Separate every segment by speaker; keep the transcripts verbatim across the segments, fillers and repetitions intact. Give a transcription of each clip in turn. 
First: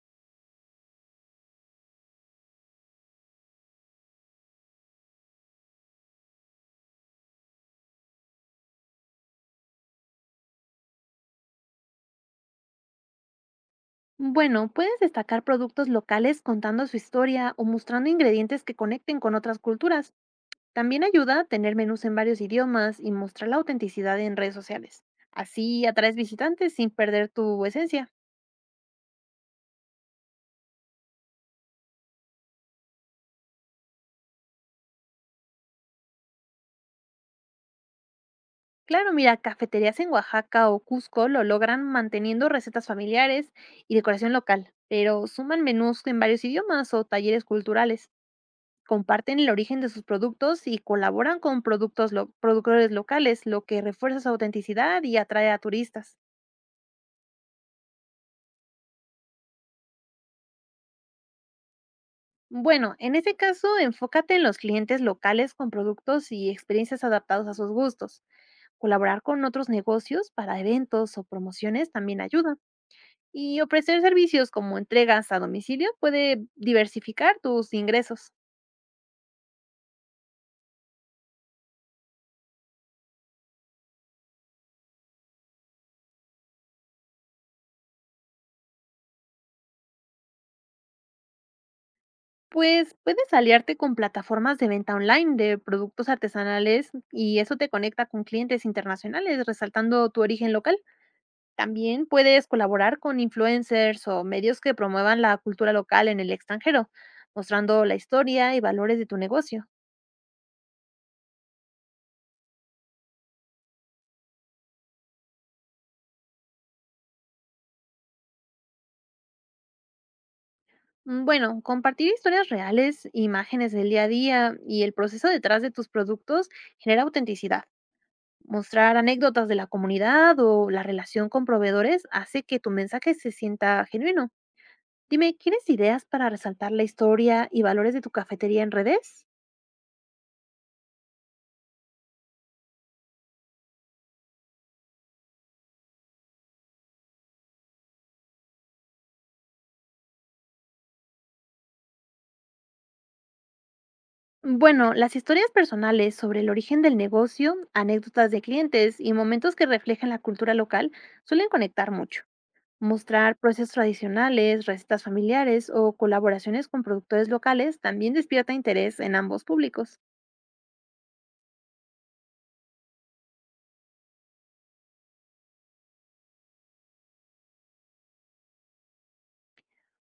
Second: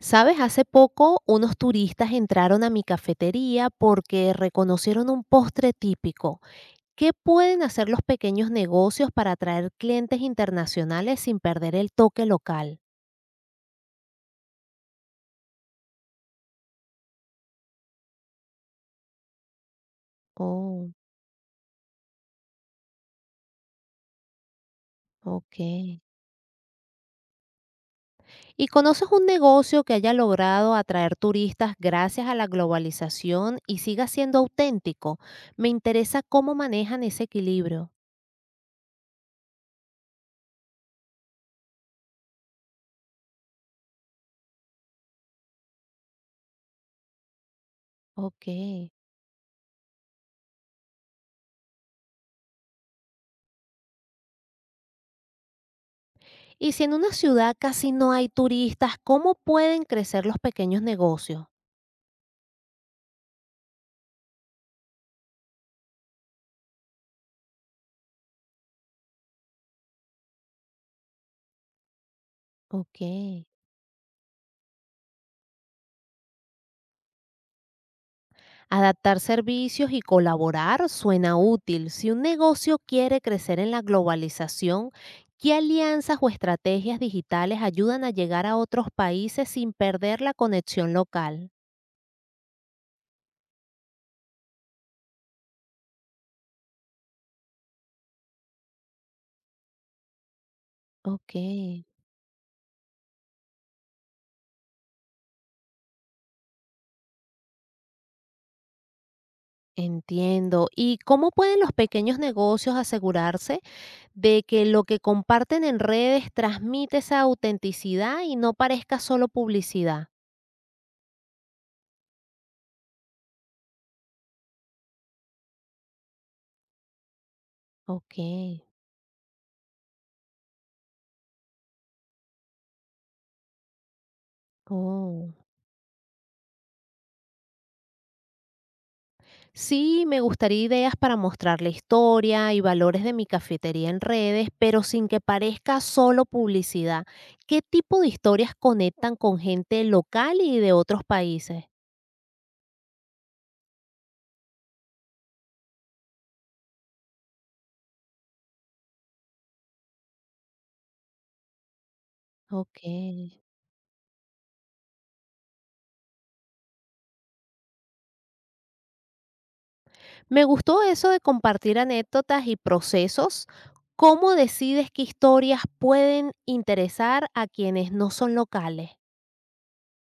Speaker 1: Sabes, hace poco unos turistas entraron a mi cafetería porque reconocieron un postre típico. ¿Qué pueden hacer los pequeños negocios para atraer clientes internacionales sin perder el toque local?
Speaker 2: Bueno, puedes destacar productos locales contando su historia o mostrando ingredientes que conecten con otras culturas.
Speaker 1: Oh,
Speaker 2: También ayuda a tener menús en varios idiomas y mostrar la autenticidad en redes sociales.
Speaker 1: ok.
Speaker 2: Así atraes visitantes sin perder tu esencia.
Speaker 1: ¿Y conoces un negocio que haya logrado atraer turistas gracias a la globalización y siga siendo auténtico? Me interesa cómo manejan ese equilibrio.
Speaker 2: Claro, mira, cafeterías en Oaxaca o Cusco lo logran manteniendo recetas familiares y decoración local, pero suman menús en varios idiomas o talleres culturales.
Speaker 1: Ok.
Speaker 2: Comparten el origen de sus productos y colaboran con productos lo- productores locales, lo que refuerza su autenticidad y atrae a turistas.
Speaker 1: Y si en una ciudad casi no hay turistas, ¿cómo pueden crecer los pequeños negocios?
Speaker 2: Bueno, en este caso, enfócate en los clientes locales con productos y experiencias adaptados a sus gustos. Colaborar con otros negocios para eventos o promociones también ayuda.
Speaker 1: Ok.
Speaker 2: Y ofrecer servicios como entregas a domicilio puede diversificar tus ingresos.
Speaker 1: Adaptar servicios y colaborar suena útil. Si un negocio quiere crecer en la globalización, ¿qué alianzas o estrategias digitales ayudan a llegar a otros países sin perder la conexión local?
Speaker 2: Pues puedes aliarte con plataformas de venta online de productos artesanales y eso te conecta con clientes internacionales, resaltando tu origen local.
Speaker 1: Ok,
Speaker 2: También puedes colaborar con influencers o medios que promuevan la cultura local en el extranjero, mostrando la historia y valores de tu negocio.
Speaker 1: entiendo. ¿Y cómo pueden los pequeños negocios asegurarse de que lo que comparten en redes transmite esa autenticidad y no parezca solo publicidad?
Speaker 2: Mm, Bueno, compartir historias reales, imágenes del día a día y el proceso detrás de tus productos genera autenticidad.
Speaker 1: Ok.
Speaker 2: Mostrar anécdotas de la comunidad o la relación con proveedores hace que tu mensaje se sienta genuino.
Speaker 1: Oh.
Speaker 2: Dime, ¿quieres ideas para resaltar la historia y valores de tu cafetería en redes?
Speaker 1: Sí, me gustaría ideas para mostrar la historia y valores de mi cafetería en redes, pero sin que parezca solo publicidad. ¿Qué tipo de historias conectan con gente local y de otros países?
Speaker 2: Bueno, las historias personales sobre el origen del negocio, anécdotas de clientes y momentos que reflejan la cultura local suelen conectar mucho.
Speaker 1: Ok.
Speaker 2: Mostrar procesos tradicionales, recetas familiares o colaboraciones con productores locales también despierta interés en ambos públicos.
Speaker 1: Me gustó eso de compartir anécdotas y procesos. ¿Cómo decides qué historias pueden interesar a quienes no son locales?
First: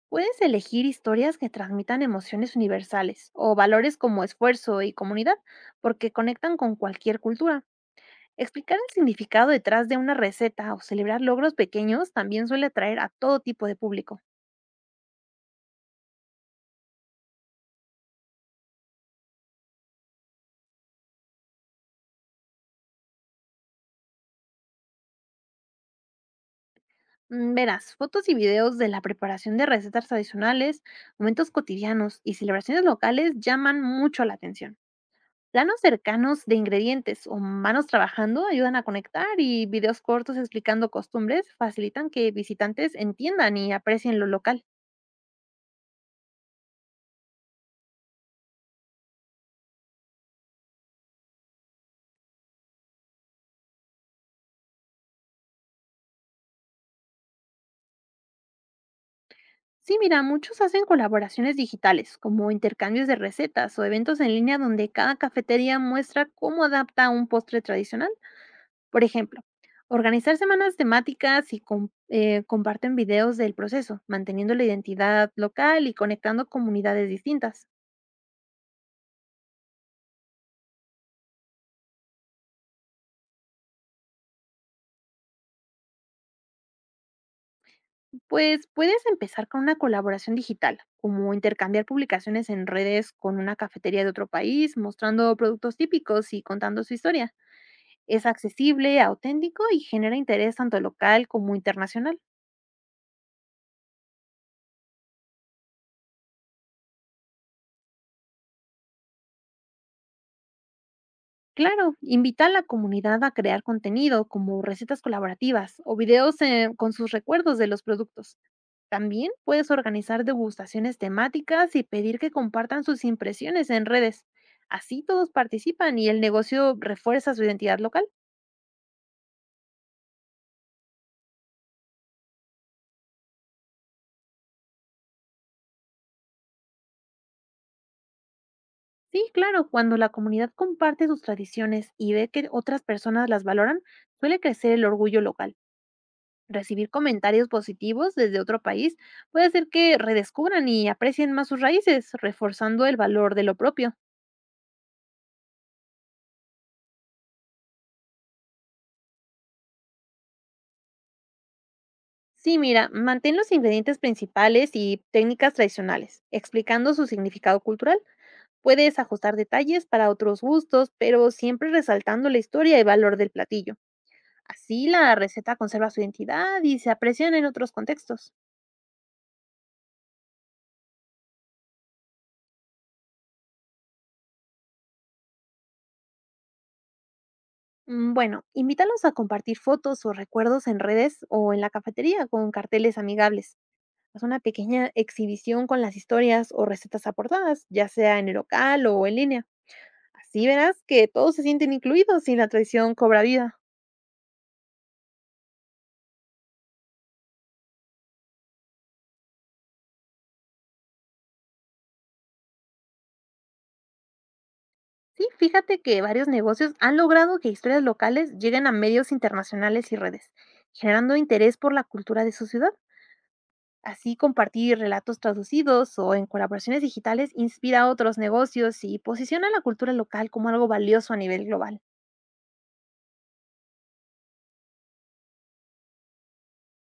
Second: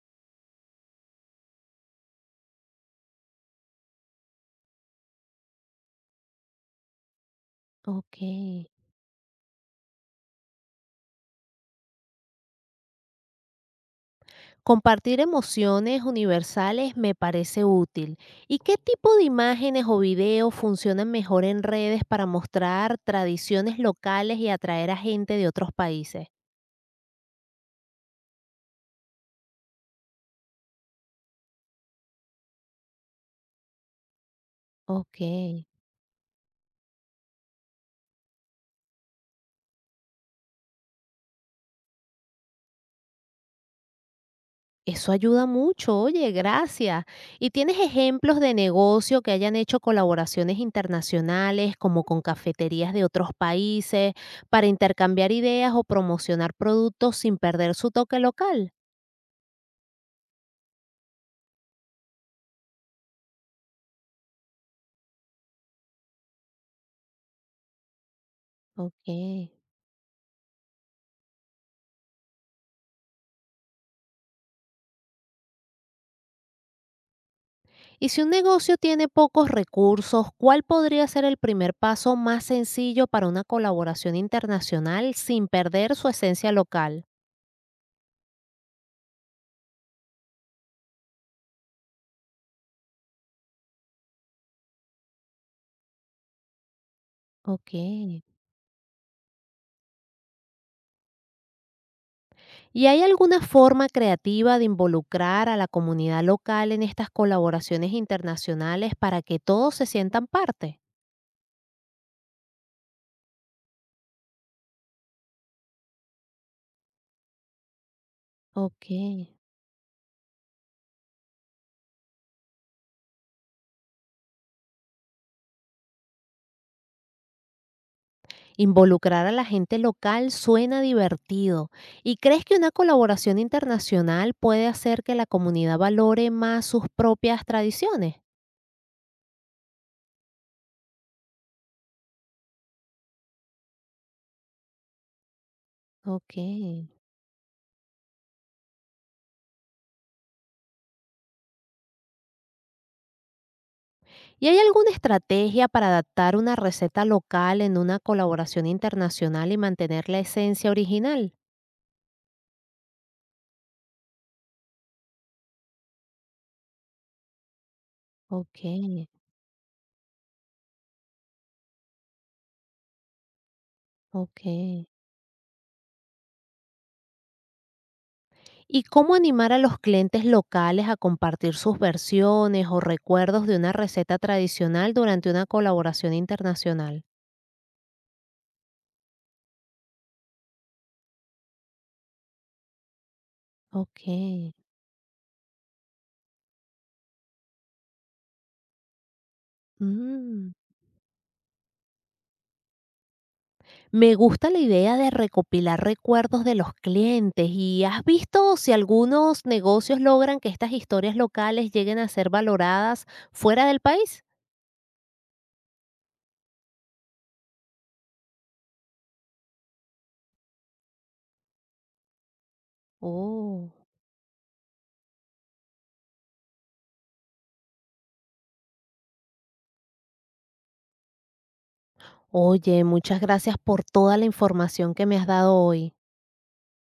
Speaker 2: Puedes elegir historias que transmitan emociones universales o valores como esfuerzo y comunidad, porque conectan con cualquier cultura.
Speaker 1: Ok.
Speaker 2: Explicar el significado detrás de una receta o celebrar logros pequeños también suele atraer a todo tipo de público.
Speaker 1: Compartir emociones universales me parece útil. ¿Y qué tipo de imágenes o videos funcionan mejor en redes para mostrar tradiciones locales y atraer a gente de otros países?
Speaker 2: Mm, Verás, fotos y videos de la preparación de recetas tradicionales, momentos cotidianos y celebraciones locales llaman mucho la atención.
Speaker 1: Ok.
Speaker 2: Planos cercanos de ingredientes o manos trabajando ayudan a conectar y videos cortos explicando costumbres facilitan que visitantes entiendan y aprecien lo local.
Speaker 1: Eso ayuda mucho, oye, gracias. ¿Y tienes ejemplos de negocio que hayan hecho colaboraciones internacionales, como con cafeterías de otros países, para intercambiar ideas o promocionar productos sin perder su toque local?
Speaker 2: Sí, mira, muchos hacen colaboraciones digitales, como intercambios de recetas o eventos en línea donde cada cafetería muestra cómo adapta un postre tradicional. Por ejemplo,
Speaker 1: Ok.
Speaker 2: organizar semanas temáticas y com- eh, comparten videos del proceso, manteniendo la identidad local y conectando comunidades distintas.
Speaker 1: Y si un negocio tiene pocos recursos, ¿cuál podría ser el primer paso más sencillo para una colaboración internacional sin perder su esencia local?
Speaker 2: Pues puedes empezar con una colaboración digital, como intercambiar publicaciones en redes con una cafetería de otro país, mostrando productos típicos y contando su historia.
Speaker 1: Ok.
Speaker 2: Es accesible, auténtico y genera interés tanto local como internacional.
Speaker 1: ¿Y hay alguna forma creativa de involucrar a la comunidad local en estas colaboraciones internacionales para que todos se sientan parte?
Speaker 2: Claro, invita a la comunidad a crear contenido como recetas colaborativas o videos eh, con sus recuerdos de los productos.
Speaker 1: Ok.
Speaker 2: También puedes organizar degustaciones temáticas y pedir que compartan sus impresiones en redes. Así todos participan y el negocio refuerza su identidad local.
Speaker 1: Involucrar a la gente local suena divertido. ¿Y crees que una colaboración internacional puede hacer que la comunidad valore más sus propias tradiciones?
Speaker 2: Sí, claro, cuando la comunidad comparte sus tradiciones y ve que otras personas las valoran, suele crecer el orgullo local.
Speaker 1: Ok.
Speaker 2: Recibir comentarios positivos desde otro país puede hacer que redescubran y aprecien más sus raíces, reforzando el valor de lo propio.
Speaker 1: ¿Y hay alguna estrategia para adaptar una receta local en una colaboración internacional y mantener la esencia original?
Speaker 2: Sí, mira, mantén los ingredientes principales y técnicas tradicionales, explicando su significado cultural.
Speaker 1: Ok,
Speaker 2: Puedes ajustar detalles para otros gustos, pero siempre resaltando la historia y valor del platillo.
Speaker 1: ok.
Speaker 2: Así la receta conserva su identidad y se aprecian en otros contextos.
Speaker 1: ¿Y cómo animar a los clientes locales a compartir sus versiones o recuerdos de una receta tradicional durante una colaboración internacional?
Speaker 2: Mm, Bueno, invítalos a compartir fotos o recuerdos en redes o en la cafetería con carteles amigables.
Speaker 1: Ok.
Speaker 2: Haz una pequeña exhibición con las historias o recetas aportadas, ya sea en el local o en línea. Así
Speaker 1: Mm.
Speaker 2: verás que todos se sienten incluidos y la tradición cobra vida.
Speaker 1: Me gusta la idea de recopilar recuerdos de los clientes. ¿Y has visto si algunos negocios logran que estas historias locales lleguen a ser valoradas fuera del país?
Speaker 2: Sí, fíjate que varios negocios han logrado que historias locales lleguen a medios internacionales y redes, generando interés por la cultura de su ciudad.
Speaker 1: Oh.
Speaker 2: Así compartir relatos traducidos o en colaboraciones digitales inspira a otros negocios y posiciona la cultura local como algo valioso a nivel global.
Speaker 1: Oye, muchas gracias por toda la información que me has dado hoy.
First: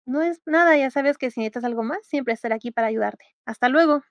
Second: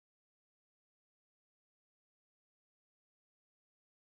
Speaker 2: No es nada, ya sabes que si necesitas algo más, siempre estaré aquí para ayudarte. Hasta luego.